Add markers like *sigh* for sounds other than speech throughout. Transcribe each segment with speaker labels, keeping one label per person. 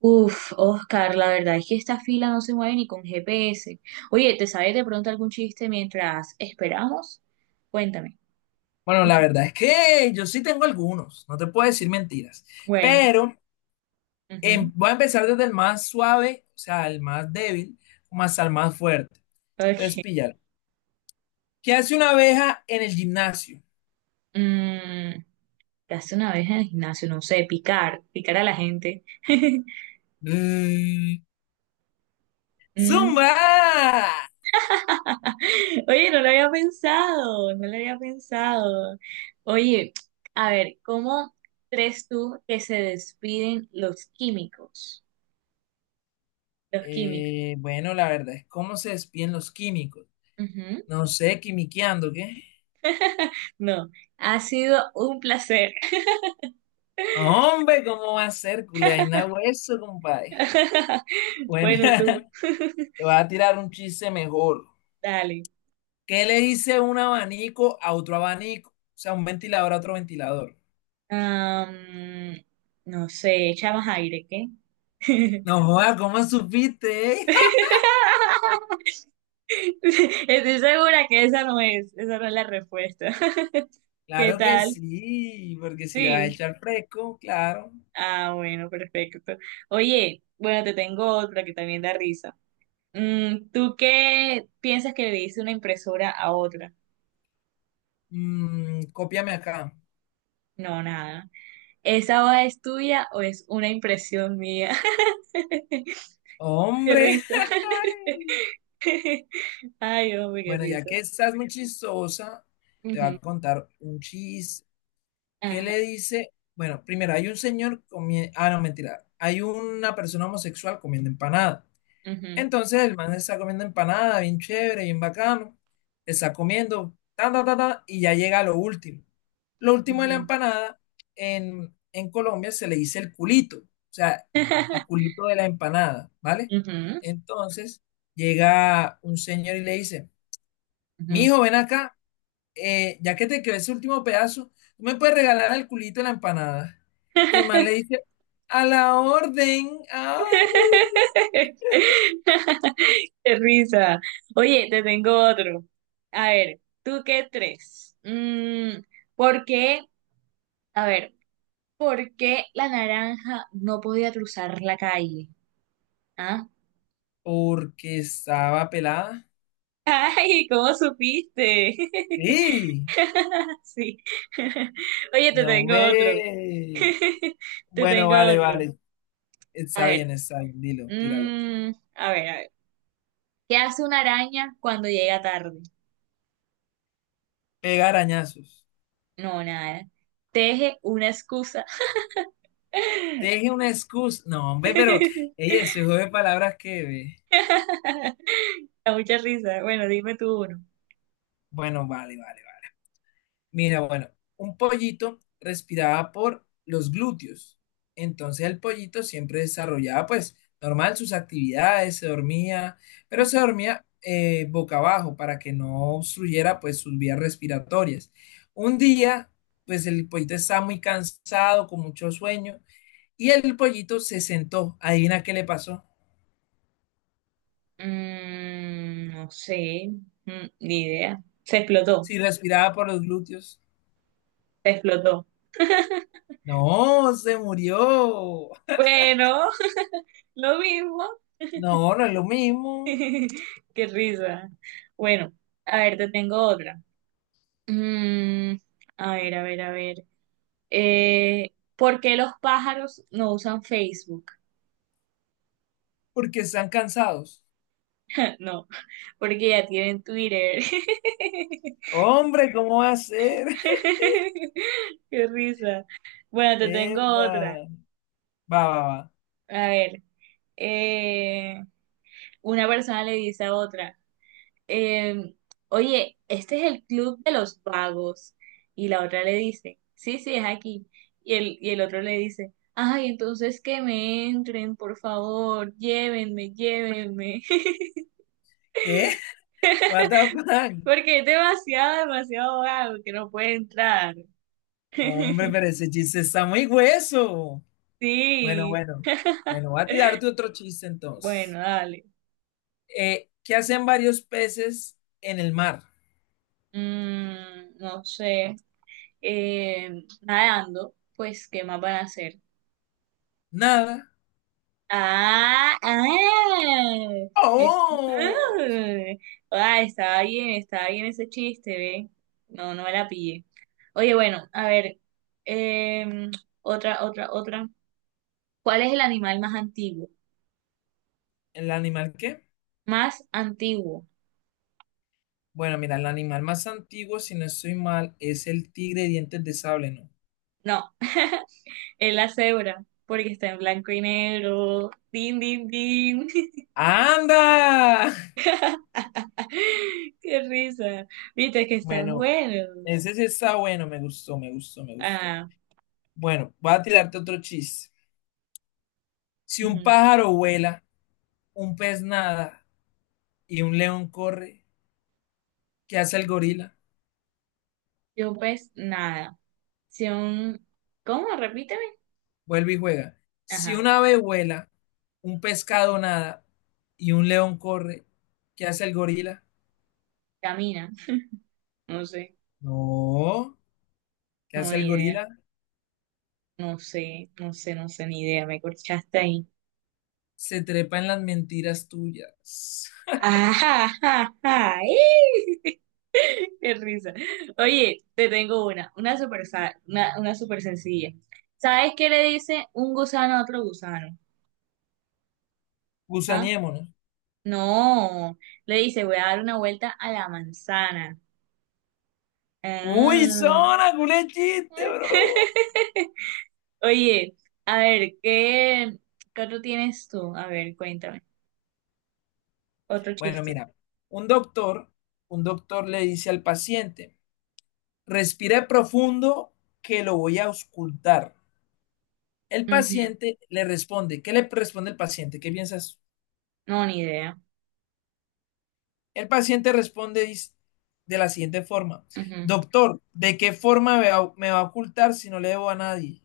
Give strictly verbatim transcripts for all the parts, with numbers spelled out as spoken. Speaker 1: Uf, Oscar, la verdad es que esta fila no se mueve ni con G P S. Oye, ¿te sabes de pronto algún chiste mientras esperamos? Cuéntame.
Speaker 2: Bueno, la
Speaker 1: *laughs*
Speaker 2: verdad es que yo sí tengo algunos, no te puedo decir mentiras,
Speaker 1: Bueno,
Speaker 2: pero
Speaker 1: ujú,
Speaker 2: em, voy a empezar desde el más suave, o sea, el más débil, más al más fuerte. Entonces,
Speaker 1: ok.
Speaker 2: píllalo. ¿Qué hace una abeja en el gimnasio?
Speaker 1: Mm, ¿qué hace una vez en el gimnasio? No sé, picar, picar a la gente. *laughs*
Speaker 2: Mm,
Speaker 1: Mm,
Speaker 2: ¡Zumba!
Speaker 1: *laughs* Oye, no lo había pensado, no lo había pensado. Oye, a ver, ¿cómo crees tú que se despiden los químicos? Los químicos.
Speaker 2: Eh, bueno, la verdad es cómo se despiden los químicos. No sé, quimiqueando, ¿qué?
Speaker 1: No, ha sido un placer.
Speaker 2: Hombre, ¿cómo va a ser, culeaina hueso, compadre?
Speaker 1: *laughs*
Speaker 2: Bueno, *laughs*
Speaker 1: Bueno, tú,
Speaker 2: te voy a tirar un chiste mejor.
Speaker 1: dale.
Speaker 2: ¿Qué le dice un abanico a otro abanico? O sea, un ventilador a otro ventilador.
Speaker 1: Am, no sé, echamos aire, ¿qué? *laughs*
Speaker 2: No, joda, ¿cómo supiste? ¿eh? *laughs*
Speaker 1: Estoy segura que esa no es, esa no es la respuesta. *laughs* ¿Qué
Speaker 2: Claro que
Speaker 1: tal?
Speaker 2: sí, porque si le vas a
Speaker 1: Sí.
Speaker 2: echar fresco, claro.
Speaker 1: Ah, bueno, perfecto. Oye, bueno, te tengo otra que también da risa. Mm, ¿tú qué piensas que le dice una impresora a otra?
Speaker 2: Mm, cópiame acá.
Speaker 1: No, nada. ¿Esa hoja es tuya o es una impresión mía? *laughs* Qué
Speaker 2: Hombre,
Speaker 1: risa. *laughs* Ay, hombre,
Speaker 2: *laughs*
Speaker 1: qué
Speaker 2: bueno, ya
Speaker 1: risa.
Speaker 2: que estás muy chistosa, te voy
Speaker 1: Ujú,
Speaker 2: a contar un chiste. ¿Qué
Speaker 1: ajá,
Speaker 2: le dice? Bueno, primero hay un señor comiendo... Ah, no, mentira. Hay una persona homosexual comiendo empanada.
Speaker 1: ujú,
Speaker 2: Entonces el man está comiendo empanada, bien chévere, bien bacano. Está comiendo, ta, ta, ta, ta, y ya llega a lo último. Lo último de la
Speaker 1: ujú.
Speaker 2: empanada, en, en Colombia se le dice el culito, o sea, el
Speaker 1: *laughs*
Speaker 2: culito de la empanada, ¿vale?
Speaker 1: Ujú,
Speaker 2: Entonces llega un señor y le dice,
Speaker 1: ujú.
Speaker 2: mijo, ven acá, eh, ya que te quedó ese último pedazo, ¿tú me puedes regalar el culito de la empanada? Y el man le dice, a la orden, ay,
Speaker 1: *laughs* Qué risa. Oye, te tengo otro. A ver, ¿tú qué tres? Mm, ¿por qué? A ver, ¿por qué la naranja no podía cruzar la calle? ¿Ah?
Speaker 2: porque estaba pelada.
Speaker 1: *laughs* Ay, ¿cómo supiste? *laughs*
Speaker 2: Sí,
Speaker 1: *laughs* Sí. *laughs* Oye, te
Speaker 2: no
Speaker 1: tengo otro.
Speaker 2: me...
Speaker 1: *laughs* Te
Speaker 2: Bueno,
Speaker 1: tengo
Speaker 2: vale,
Speaker 1: otro.
Speaker 2: vale.
Speaker 1: A
Speaker 2: Está
Speaker 1: ver.
Speaker 2: bien, está bien. Dilo, tíralo.
Speaker 1: mm, a ver, a ver. ¿Qué hace una araña cuando llega tarde?
Speaker 2: Pegar arañazos.
Speaker 1: No, nada. Teje una excusa.
Speaker 2: Teje una excusa. No, hombre, pero
Speaker 1: *laughs*
Speaker 2: ella se juega de palabras que... ve.
Speaker 1: Da mucha risa. Bueno, dime tú uno.
Speaker 2: Bueno, vale, vale. Mira, bueno, un pollito respiraba por los glúteos. Entonces el pollito siempre desarrollaba, pues, normal sus actividades, se dormía, pero se dormía eh, boca abajo para que no obstruyera, pues, sus vías respiratorias. Un día, pues, el pollito estaba muy cansado, con mucho sueño, y el pollito se sentó. Adivina qué le pasó.
Speaker 1: Mm, no sé. Mm, ni idea. Se explotó.
Speaker 2: Si respiraba por los glúteos.
Speaker 1: Se explotó.
Speaker 2: No, se murió.
Speaker 1: Bueno, *laughs* lo mismo.
Speaker 2: No, no es lo
Speaker 1: *laughs*
Speaker 2: mismo,
Speaker 1: Qué risa. Bueno, a ver, te tengo otra. Mm, a ver, a ver, a ver. Eh, ¿por qué los pájaros no usan Facebook?
Speaker 2: porque están cansados.
Speaker 1: *laughs* No, porque ya tienen Twitter. *laughs*
Speaker 2: Hombre, ¿cómo va a ser?
Speaker 1: Qué risa. Bueno, te tengo otra.
Speaker 2: Mierda. Va, va, va.
Speaker 1: A ver. eh, una persona le dice a otra. eh, oye, este es el club de los vagos. Y la otra le dice, sí, sí, es aquí. Y el, y el otro le dice, ay, entonces que me entren, por favor, llévenme, llévenme. *laughs*
Speaker 2: ¿Qué? What the fuck?
Speaker 1: Porque es demasiado, demasiado vago que no puede entrar.
Speaker 2: Hombre,
Speaker 1: *laughs*
Speaker 2: pero ese chiste está muy hueso. Bueno,
Speaker 1: Sí,
Speaker 2: bueno. Bueno, voy a tirarte otro chiste
Speaker 1: bueno,
Speaker 2: entonces.
Speaker 1: dale.
Speaker 2: Eh, ¿qué hacen varios peces en el mar?
Speaker 1: Mm, no sé. Eh, nadando, pues, ¿qué más van a hacer?
Speaker 2: Nada.
Speaker 1: Ah, ah, ex-
Speaker 2: ¡Oh!
Speaker 1: ah. Ah, estaba bien, estaba bien ese chiste, ve. No, no me la pillé. Oye, bueno, a ver, em, otra, otra, otra. ¿Cuál es el animal más antiguo?
Speaker 2: ¿El animal qué?
Speaker 1: Más antiguo.
Speaker 2: Bueno, mira, el animal más antiguo, si no estoy mal, es el tigre de dientes de sable, ¿no?
Speaker 1: No, *laughs* es la cebra, porque está en blanco y negro. Din, din, din. *laughs*
Speaker 2: ¡Anda!
Speaker 1: Qué risa. Viste que están
Speaker 2: Bueno,
Speaker 1: buenos.
Speaker 2: ese sí está bueno, me gustó, me gustó, me gustó.
Speaker 1: Ah,
Speaker 2: Bueno, voy a tirarte otro chiste. Si un
Speaker 1: ujú,
Speaker 2: pájaro vuela, un pez nada y un león corre, ¿qué hace el
Speaker 1: ujú.
Speaker 2: gorila?
Speaker 1: Yo pues nada. Sion, ¿cómo? Repíteme.
Speaker 2: Vuelve y juega. Si
Speaker 1: Ajá,
Speaker 2: un ave vuela, un pescado nada y un león corre, ¿qué hace el gorila?
Speaker 1: camina. No sé,
Speaker 2: No, ¿qué
Speaker 1: no,
Speaker 2: hace el
Speaker 1: ni idea.
Speaker 2: gorila?
Speaker 1: No sé, no sé, no sé, ni idea. Me corchaste ahí.
Speaker 2: Se trepa en las mentiras tuyas.
Speaker 1: Ajá, ajá, ajá. ¡eh! *laughs* Qué risa. Oye, te tengo una, una super, sa- una, una super sencilla. ¿Sabes qué le dice un gusano a otro gusano?
Speaker 2: *laughs*
Speaker 1: ¿Ah?
Speaker 2: Gusaniémonos.
Speaker 1: No, le dice, voy a dar una vuelta a la manzana.
Speaker 2: Uy,
Speaker 1: Ah.
Speaker 2: zona, culé chiste, bro.
Speaker 1: *laughs* Oye, a ver, ¿qué, ¿qué otro tienes tú? A ver, cuéntame. Otro
Speaker 2: Bueno,
Speaker 1: chiste.
Speaker 2: mira, un doctor, un doctor le dice al paciente, respire profundo que lo voy a auscultar. El
Speaker 1: Ujú.
Speaker 2: paciente le responde. ¿Qué le responde el paciente? ¿Qué piensas?
Speaker 1: No, ni idea.
Speaker 2: El paciente responde de la siguiente forma.
Speaker 1: Ujú.
Speaker 2: Doctor, ¿de qué forma me va, me va a ocultar si no le debo a nadie?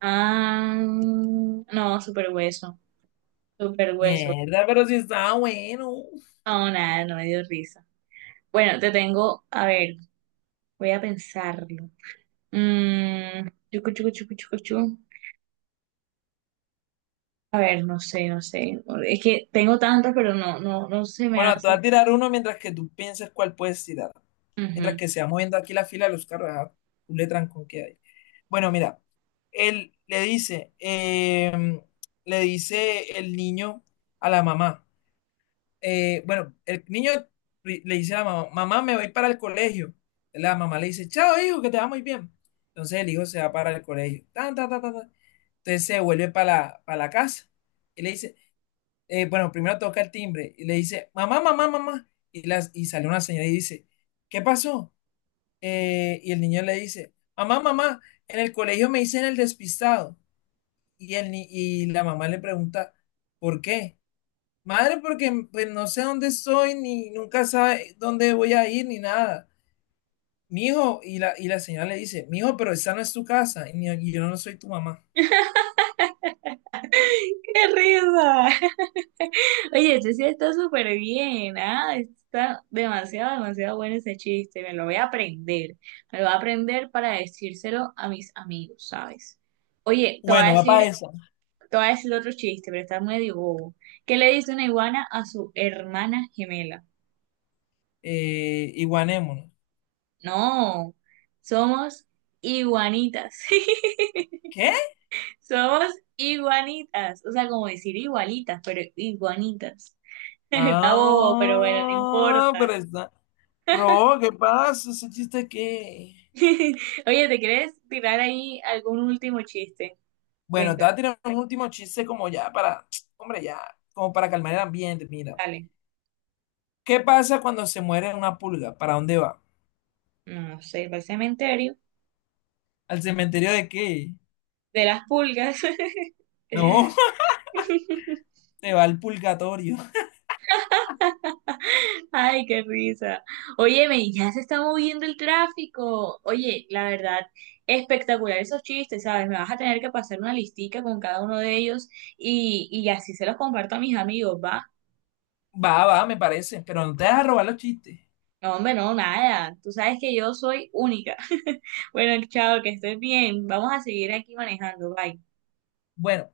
Speaker 1: Ah, no, super hueso. Super hueso.
Speaker 2: Mierda, pero si estaba bueno.
Speaker 1: No, nada, no me dio risa. Bueno, te tengo, a ver, voy a pensarlo. Mm, chucu, chucu, chucu, chucu, chu. A ver, no sé, no sé. Es que tengo tantos, pero no, no, no se me
Speaker 2: Bueno, te voy
Speaker 1: hace.
Speaker 2: a tirar uno mientras que tú pienses cuál puedes tirar. Mientras
Speaker 1: Ujú.
Speaker 2: que se va moviendo aquí la fila de los carros, ah, tú le trancón que hay. Bueno, mira, él le dice, eh, le dice el niño a la mamá. eh, bueno, el niño ri- le dice a la mamá, mamá, me voy para el colegio. La mamá le dice, chao, hijo, que te va muy bien. Entonces el hijo se va para el colegio. Tan, tan, tan, tan, tan. Entonces se vuelve para la, para la casa. Y le dice, eh, bueno, primero toca el timbre y le dice, mamá, mamá, mamá. Y, las, y sale una señora y dice, ¿qué pasó? Eh, y el niño le dice, mamá, mamá, en el colegio me dicen el despistado. Y, el, ni- y la mamá le pregunta, ¿por qué? Madre, porque pues, no sé dónde estoy, ni nunca sabe dónde voy a ir, ni nada. Mijo, y la, y la señora le dice, mijo, pero esa no es tu casa, y, ni- y yo no soy tu mamá.
Speaker 1: ¡Qué risa! *laughs* Oye, ese sí está súper bien, ¿ah? Está demasiado, demasiado bueno ese chiste. Me lo voy a aprender. Me lo voy a aprender para decírselo a mis amigos, ¿sabes? Oye, te voy a
Speaker 2: Bueno, va para
Speaker 1: decir,
Speaker 2: esa.
Speaker 1: te voy a decir otro chiste, pero está medio bobo. ¿Qué le dice una iguana a su hermana gemela?
Speaker 2: Eh, y guanémonos.
Speaker 1: No, somos iguanitas. *laughs*
Speaker 2: ¿Qué?
Speaker 1: Somos iguanitas. O sea, como decir igualitas, pero iguanitas. Acabó, pero bueno, no
Speaker 2: Ah, pero
Speaker 1: importa.
Speaker 2: está. Bro, ¿qué pasa? Ese chiste que.
Speaker 1: *laughs* Oye, ¿te quieres tirar ahí algún último chiste?
Speaker 2: Bueno, te
Speaker 1: Cuenta,
Speaker 2: voy a tirar un último chiste como ya para. Hombre, ya. Como para calmar el ambiente, mira.
Speaker 1: dale.
Speaker 2: ¿Qué pasa cuando se muere una pulga? ¿Para dónde va?
Speaker 1: No no sé, para el cementerio.
Speaker 2: ¿Al cementerio de qué?
Speaker 1: De las pulgas.
Speaker 2: No,
Speaker 1: *laughs*
Speaker 2: *laughs* te va al purgatorio.
Speaker 1: Ay, qué risa. Óyeme, ya se está moviendo el tráfico. Oye, la verdad, espectacular esos chistes, ¿sabes? Me vas a tener que pasar una listica con cada uno de ellos y, y así se los comparto a mis amigos, ¿va?
Speaker 2: Va, va, me parece. Pero no te dejas robar los chistes.
Speaker 1: No, hombre, no, nada. Tú sabes que yo soy única. *laughs* Bueno, chao, que estés bien. Vamos a seguir aquí manejando. Bye.
Speaker 2: Bueno.